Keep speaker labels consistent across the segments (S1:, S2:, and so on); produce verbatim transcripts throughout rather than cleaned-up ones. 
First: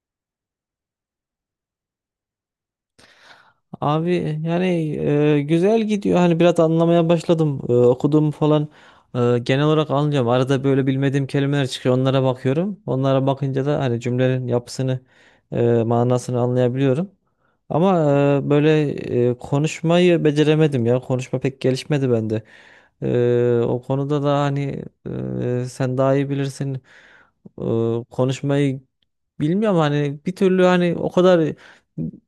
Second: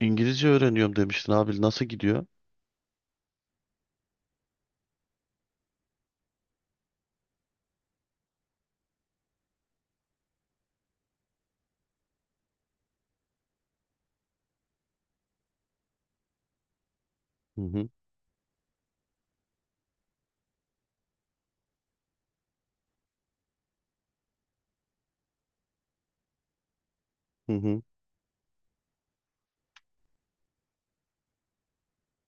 S1: İngilizce öğreniyorum demiştin abi. Nasıl gidiyor?
S2: Abi yani e, güzel gidiyor. Hani biraz anlamaya başladım. E, okuduğumu falan e, genel olarak anlıyorum. Arada böyle bilmediğim kelimeler çıkıyor. Onlara bakıyorum. Onlara bakınca da hani cümlenin yapısını, e, manasını anlayabiliyorum.
S1: Hı hı,
S2: Ama e, böyle e, konuşmayı beceremedim ya. Konuşma pek gelişmedi bende. E, o konuda da hani e, sen daha iyi bilirsin.
S1: hı
S2: E,
S1: hı,
S2: konuşmayı bilmiyorum hani bir türlü hani o kadar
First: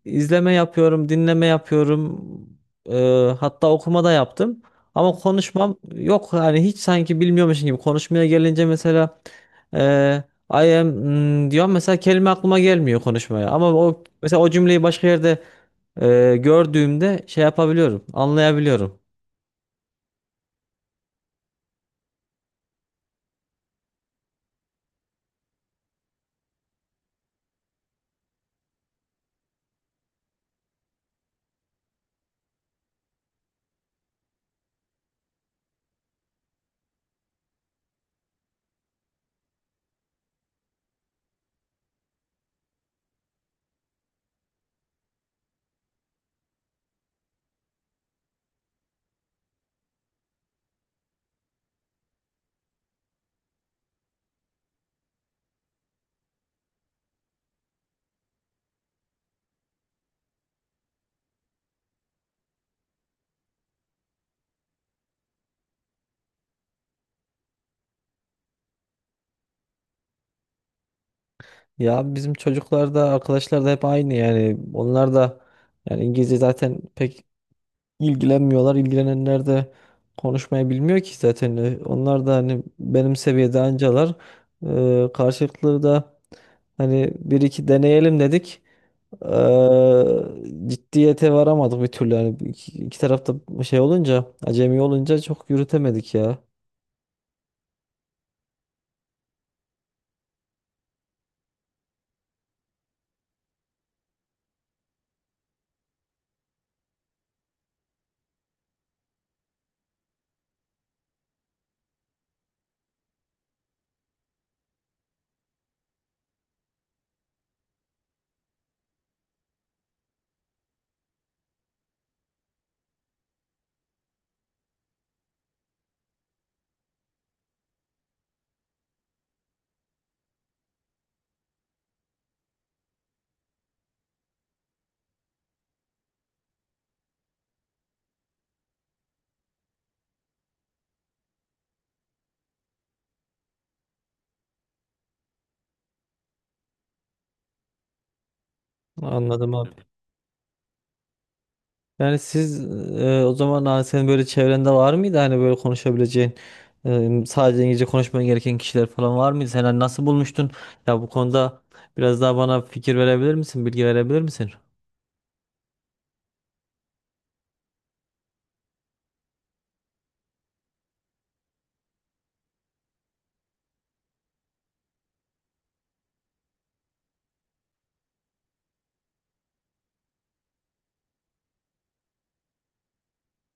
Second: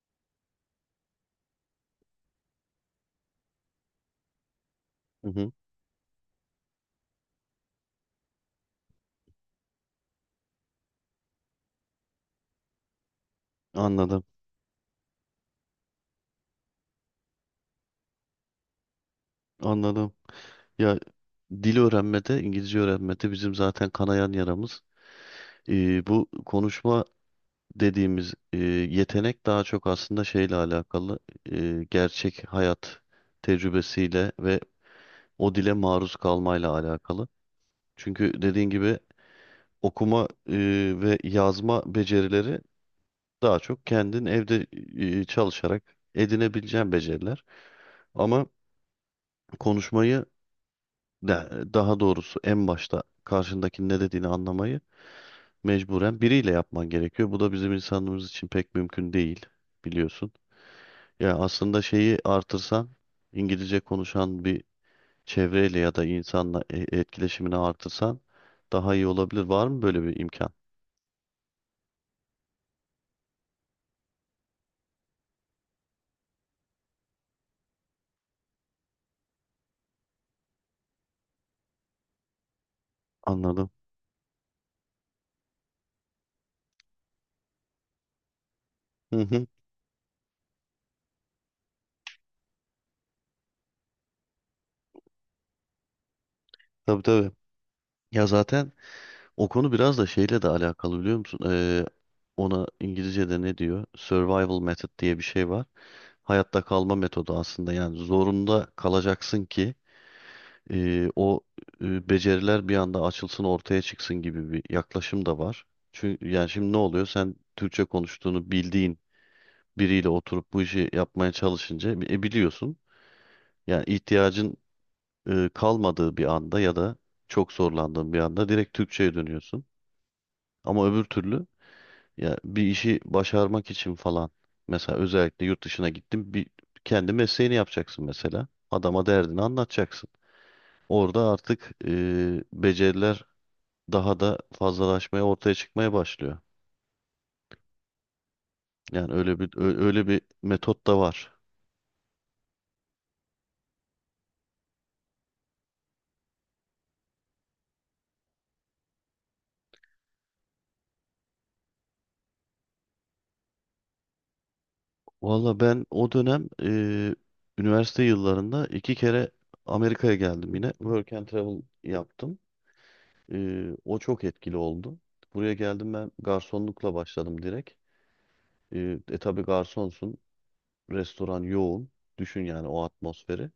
S2: izleme yapıyorum, dinleme yapıyorum. Eee, hatta okuma da yaptım. Ama
S1: hı hı.
S2: konuşmam yok hani hiç sanki bilmiyormuşum gibi. Konuşmaya gelince mesela eee I am hmm, diyorum mesela kelime aklıma gelmiyor konuşmaya. Ama o
S1: Anladım,
S2: mesela o cümleyi başka yerde eee, gördüğümde şey yapabiliyorum, anlayabiliyorum.
S1: anladım. Ya dil öğrenmede, İngilizce öğrenmede bizim zaten kanayan yaramız. Ee, bu konuşma dediğimiz e, yetenek daha çok aslında şeyle alakalı. E, gerçek hayat tecrübesiyle ve o dile maruz kalmayla alakalı. Çünkü dediğin gibi okuma e, ve yazma becerileri daha çok kendin evde e, çalışarak edinebileceğin beceriler. Ama konuşmayı de- daha doğrusu en başta karşındakinin ne dediğini anlamayı mecburen biriyle yapman gerekiyor. Bu da bizim insanımız için pek mümkün değil, biliyorsun. Ya aslında şeyi artırsan, İngilizce konuşan bir çevreyle ya da insanla e- etkileşimini artırsan daha iyi olabilir. Var mı böyle bir imkan?
S2: Ya bizim çocuklar da arkadaşlar da hep aynı yani. Onlar da yani İngilizce zaten pek ilgilenmiyorlar. İlgilenenler de konuşmayı bilmiyor ki zaten. Ee, Onlar da hani benim seviyede
S1: Anladım.
S2: ancalar. Ee, karşılıklı da hani bir iki deneyelim dedik.
S1: Hı hı.
S2: Ee, ciddiyete varamadık bir türlü. Yani iki, iki tarafta şey olunca, acemi olunca çok yürütemedik ya.
S1: Tabii tabii. Ya zaten o konu biraz da şeyle de alakalı, biliyor musun? Ee, ona İngilizce'de ne diyor? Survival method diye bir şey var. Hayatta kalma metodu aslında. Yani zorunda kalacaksın ki e, o e, beceriler bir anda açılsın, ortaya çıksın gibi bir yaklaşım da var. Çünkü yani şimdi ne oluyor? Sen Türkçe konuştuğunu bildiğin biriyle oturup bu işi yapmaya çalışınca e, biliyorsun. Yani ihtiyacın e, kalmadığı bir anda ya da çok zorlandığın bir anda direkt Türkçe'ye dönüyorsun. Ama öbür türlü, ya bir işi başarmak için falan. Mesela özellikle yurt dışına gittim. Bir kendi mesleğini yapacaksın mesela. Adama derdini anlatacaksın. Orada artık e, beceriler daha da fazlalaşmaya, ortaya çıkmaya başlıyor. Yani öyle bir
S2: Anladım abi.
S1: ö- öyle bir metot da var.
S2: Yani siz e, o zaman hani senin böyle çevrende var mıydı hani böyle konuşabileceğin, e, sadece İngilizce konuşman gereken kişiler falan var mıydı? Sen hani nasıl bulmuştun? Ya bu konuda biraz daha bana fikir verebilir misin? Bilgi verebilir misin?
S1: Valla ben o dönem e, üniversite yıllarında iki kere Amerika'ya geldim yine. Work and travel yaptım. E, O çok etkili oldu. Buraya geldim, ben garsonlukla başladım direkt. E, e tabii garsonsun. Restoran yoğun. Düşün yani o atmosferi.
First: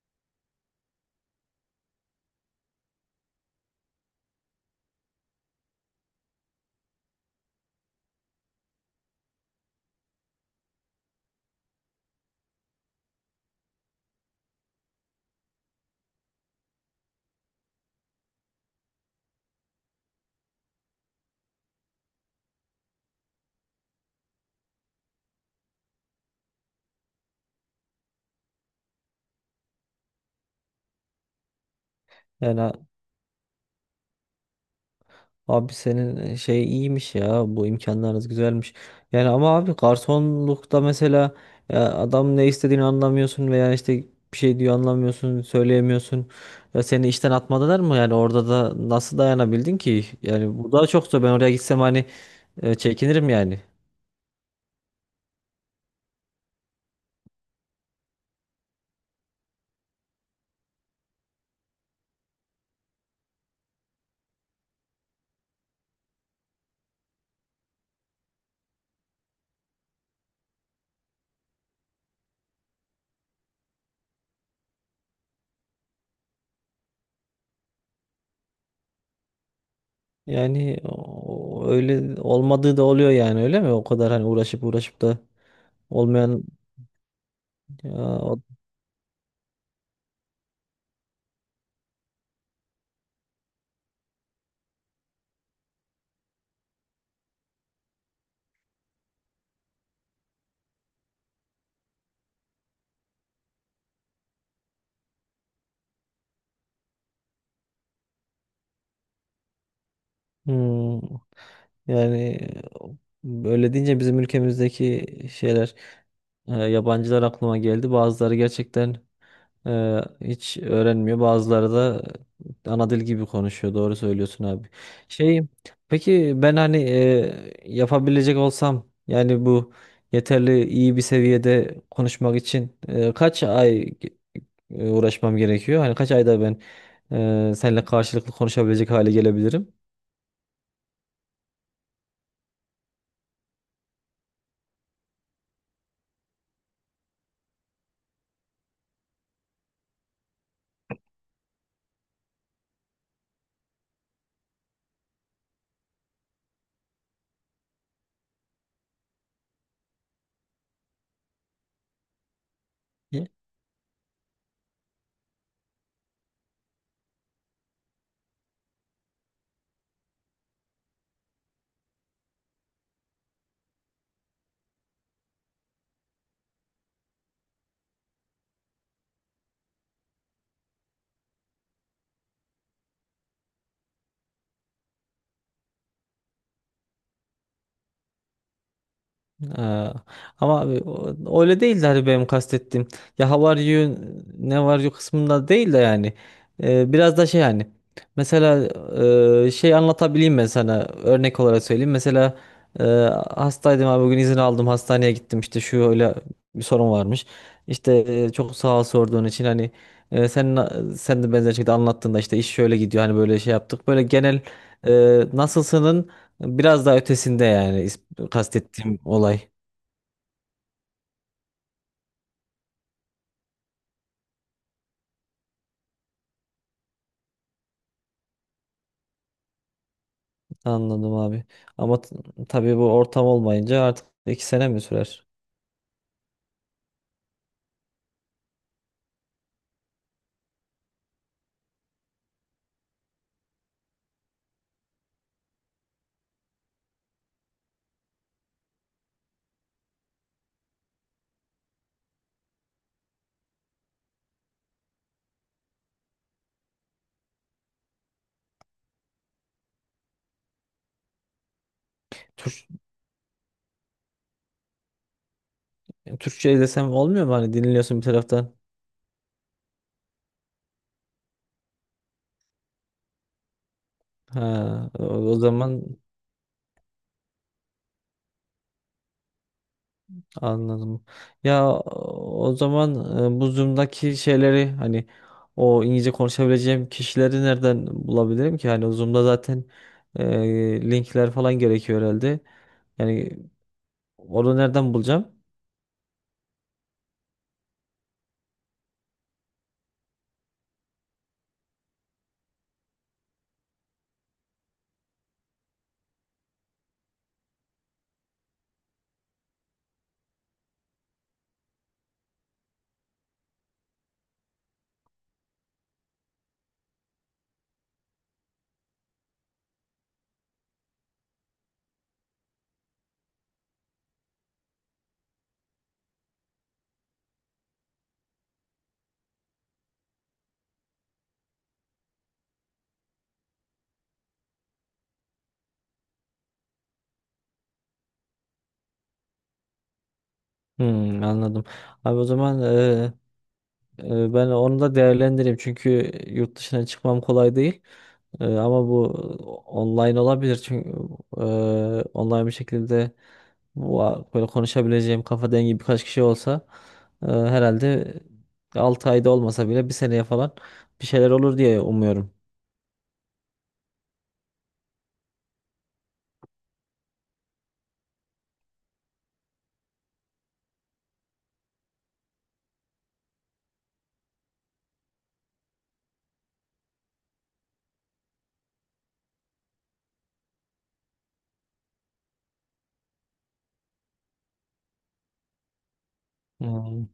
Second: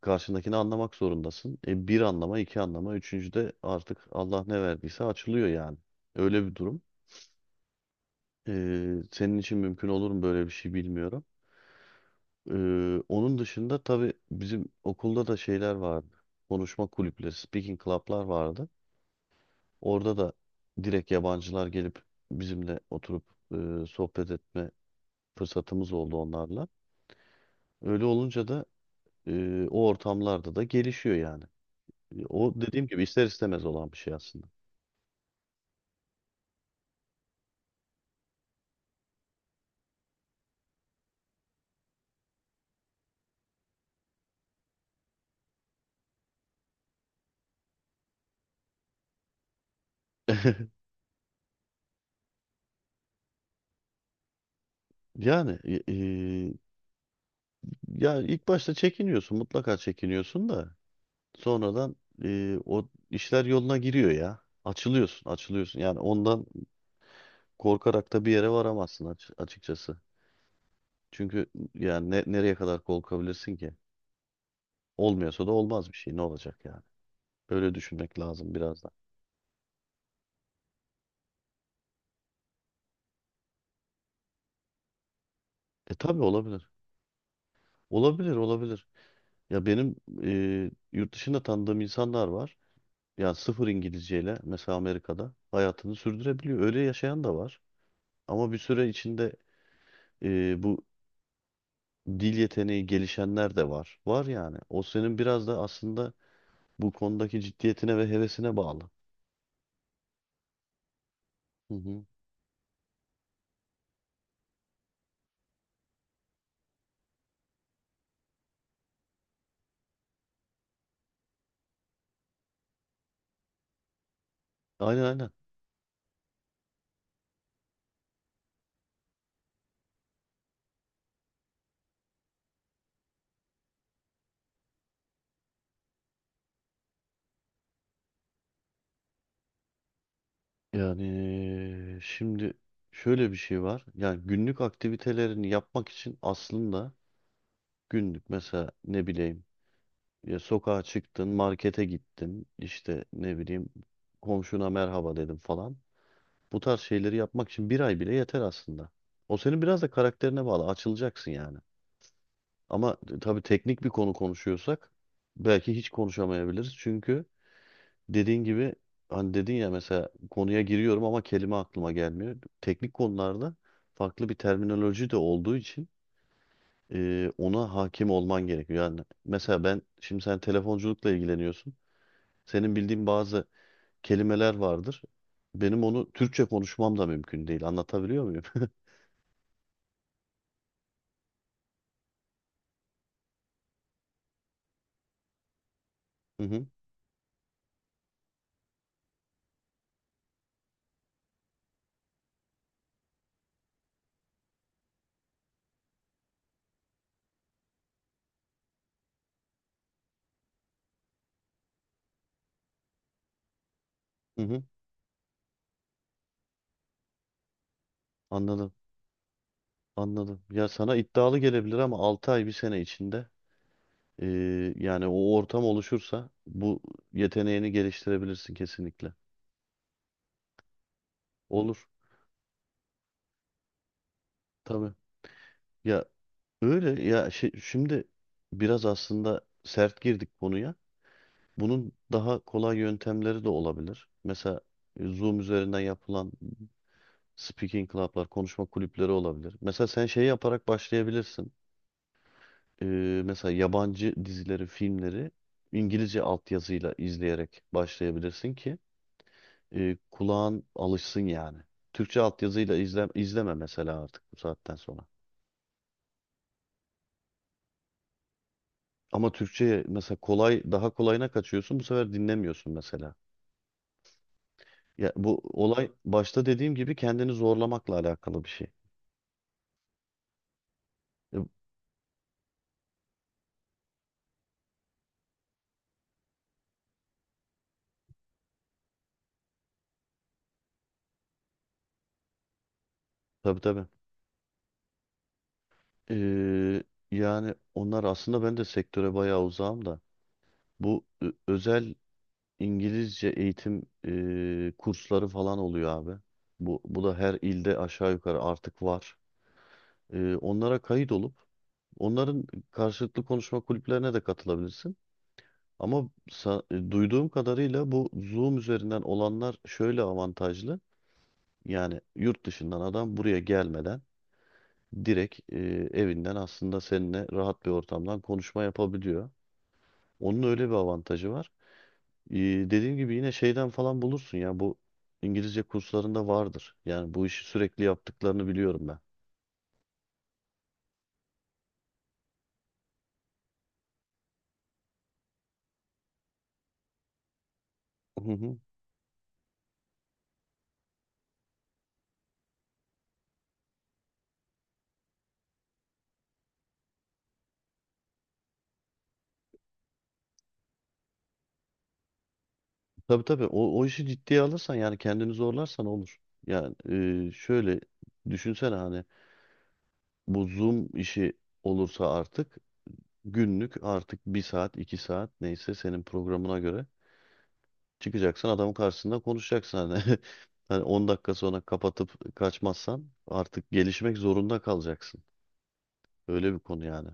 S1: Karşındakini anlamak zorundasın. E, bir anlama, iki anlama, üçüncüde artık Allah ne verdiyse açılıyor yani. Öyle bir durum. E, Senin için mümkün olur mu böyle bir şey bilmiyorum. E, Onun dışında tabii bizim okulda da şeyler vardı. Konuşma kulüpleri, speaking club'lar vardı. Orada da direkt yabancılar gelip bizimle oturup e, sohbet etme fırsatımız oldu onlarla. Öyle olunca da e, o ortamlarda da gelişiyor yani. E, O
S2: Yani
S1: dediğim gibi ister istemez olan bir şey aslında.
S2: abi senin e, şey iyiymiş ya, bu imkanlarınız güzelmiş. Yani ama abi garsonlukta mesela ya adam ne istediğini anlamıyorsun veya işte bir şey diyor anlamıyorsun söyleyemiyorsun. Ya seni işten atmadılar mı yani? Orada da nasıl dayanabildin ki? Yani bu daha çok zor, ben oraya gitsem hani e, çekinirim yani.
S1: Yani e, e, ya ilk başta çekiniyorsun, mutlaka çekiniyorsun da sonradan e, o işler yoluna giriyor ya. Açılıyorsun, açılıyorsun. Yani ondan korkarak da bir yere varamazsın, aç- açıkçası. Çünkü yani ne- nereye kadar korkabilirsin ki? Olmuyorsa da olmaz bir şey. Ne olacak yani? Böyle düşünmek lazım biraz da.
S2: Yani o- öyle olmadığı da oluyor yani, öyle mi? O kadar hani uğraşıp uğraşıp da
S1: E tabii
S2: olmayan
S1: olabilir.
S2: ya,
S1: Olabilir,
S2: o-
S1: olabilir. Ya benim e, yurt dışında tanıdığım insanlar var. Yani sıfır İngilizceyle mesela Amerika'da hayatını sürdürebiliyor. Öyle yaşayan da var. Ama bir süre içinde e, bu dil yeteneği gelişenler de var. Var yani. O senin biraz da aslında bu konudaki ciddiyetine ve hevesine bağlı.
S2: hmm.
S1: Hı hı.
S2: Yani böyle deyince bizim ülkemizdeki şeyler, e, yabancılar aklıma geldi. Bazıları gerçekten e, hiç öğrenmiyor. Bazıları da ana dil gibi konuşuyor. Doğru söylüyorsun abi.
S1: Aynen aynen.
S2: Şey, peki ben hani e, yapabilecek olsam, yani bu yeterli iyi bir seviyede konuşmak için e, kaç ay ge- e, uğraşmam gerekiyor? Hani kaç ayda ben e, seninle karşılıklı konuşabilecek hale gelebilirim?
S1: Yani eee, şimdi şöyle bir şey var. Yani günlük aktivitelerini yapmak için aslında günlük mesela, ne bileyim, ya sokağa çıktın, markete gittin, işte ne bileyim, komşuna merhaba dedim falan. Bu tarz şeyleri yapmak için bir ay bile yeter aslında. O senin biraz da karakterine bağlı. Açılacaksın yani. Ama e, tabii teknik bir konu konuşuyorsak belki hiç konuşamayabiliriz. Çünkü dediğin gibi, hani dedin ya, mesela konuya giriyorum ama kelime aklıma gelmiyor. Teknik konularda farklı bir terminoloji de olduğu için e, ona hakim olman gerekiyor. Yani mesela ben şimdi, sen telefonculukla ilgileniyorsun. Senin bildiğin bazı kelimeler vardır. Benim onu Türkçe konuşmam da mümkün değil. Anlatabiliyor muyum?
S2: Ee, ama abi o- öyle değil de hani benim kastettiğim ya how are you, ne var you kısmında değil de yani.
S1: Hı hı,
S2: Ee, biraz da şey, hani mesela e, şey anlatabileyim ben sana örnek olarak söyleyeyim mesela. e, hastaydım abi bugün, izin aldım hastaneye gittim, işte şu öyle bir sorun varmış, işte e, çok sağ ol sorduğun için hani. e, sen sen de benzer şekilde anlattığında işte iş şöyle gidiyor hani, böyle şey yaptık, böyle genel
S1: hı hı.
S2: e, nasılsının. Biraz daha ötesinde yani, is-
S1: Anladım,
S2: kastettiğim olay.
S1: anladım. Ya sana iddialı gelebilir ama altı ay bir sene içinde e, yani o ortam oluşursa bu yeteneğini geliştirebilirsin kesinlikle.
S2: Anladım abi.
S1: Olur
S2: Ama t- tabii bu ortam olmayınca artık iki sene mi
S1: tabii.
S2: sürer?
S1: Ya öyle ya, şey, şimdi biraz aslında sert girdik konuya. Bunun daha kolay yöntemleri de olabilir. Mesela e, Zoom üzerinden yapılan speaking club'lar, konuşma kulüpleri olabilir. Mesela sen şey yaparak başlayabilirsin. Ee, Mesela yabancı dizileri, filmleri İngilizce altyazıyla izleyerek başlayabilirsin ki e, kulağın alışsın yani. Türkçe
S2: Türk,
S1: altyazıyla izle, izleme mesela artık bu saatten sonra.
S2: Türkçe desem olmuyor mu? Hani dinliyorsun bir taraftan.
S1: Ama Türkçe'ye mesela kolay, daha kolayına kaçıyorsun bu sefer, dinlemiyorsun mesela.
S2: Ha, o
S1: Ya
S2: o
S1: bu
S2: zaman
S1: olay başta dediğim gibi kendini zorlamakla alakalı bir şey.
S2: anladım.
S1: E,
S2: Ya o zaman e, bu Zoom'daki şeyleri hani o İngilizce konuşabileceğim kişileri nereden bulabilirim ki? Hani o Zoom'da zaten e, linkler falan gerekiyor herhalde. Yani
S1: tabii tabii.
S2: onu nereden bulacağım?
S1: Ee, Yani onlar aslında, ben de sektöre bayağı uzağım da, bu ö- özel İngilizce eğitim e, kursları falan oluyor abi. Bu, bu da her ilde aşağı yukarı artık var. Ee, onlara kayıt olup onların karşılıklı konuşma kulüplerine de katılabilirsin. Ama sa- e, duyduğum kadarıyla bu Zoom üzerinden olanlar şöyle avantajlı. Yani yurt dışından adam buraya gelmeden direkt e, evinden aslında seninle rahat bir ortamdan konuşma yapabiliyor. Onun öyle bir avantajı var. E, Dediğim gibi yine şeyden falan bulursun ya, bu İngilizce kurslarında vardır. Yani bu işi sürekli yaptıklarını biliyorum ben.
S2: Hmm, anladım. Abi o zaman e, e, ben onu da değerlendireyim, çünkü yurt dışına çıkmam kolay değil.
S1: Hı
S2: E,
S1: hı.
S2: ama bu online olabilir, çünkü e, online bir şekilde bu a- böyle konuşabileceğim kafa dengi birkaç kişi olsa e, herhalde altı ayda olmasa bile bir seneye falan bir şeyler olur diye umuyorum.
S1: Tabii tabii, o, o işi ciddiye alırsan yani, kendini zorlarsan olur. Yani e, şöyle düşünsene, hani bu Zoom işi olursa artık günlük, artık bir saat iki saat neyse senin programına göre, çıkacaksın adamın karşısında konuşacaksın hani, hani on dakika sonra kapatıp kaçmazsan artık gelişmek zorunda kalacaksın. Öyle bir konu
S2: Hmm,
S1: yani.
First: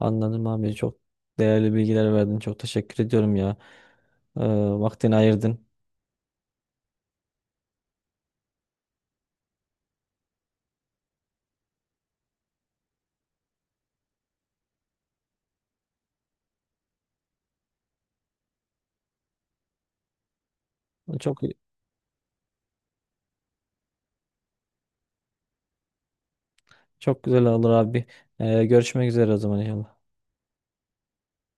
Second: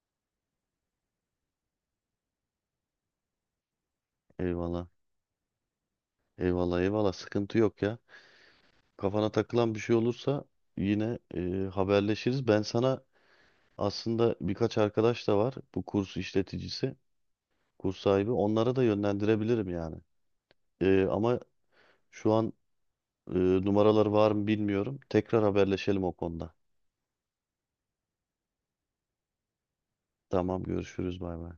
S2: anladım abi, çok değerli bilgiler verdin, çok teşekkür ediyorum ya. E,
S1: Eyvallah.
S2: vaktini ayırdın.
S1: Eyvallah eyvallah, sıkıntı yok ya. Kafana takılan bir şey olursa yine e, haberleşiriz. Ben sana, aslında birkaç arkadaş da var bu kurs işleticisi, kurs sahibi. Onlara da yönlendirebilirim yani. E, ama
S2: Çok
S1: şu an Ee, numaralar var mı bilmiyorum. Tekrar haberleşelim o konuda.
S2: Çok güzel olur abi. Ee, görüşmek üzere o zaman inşallah.
S1: Tamam, görüşürüz, bay bay.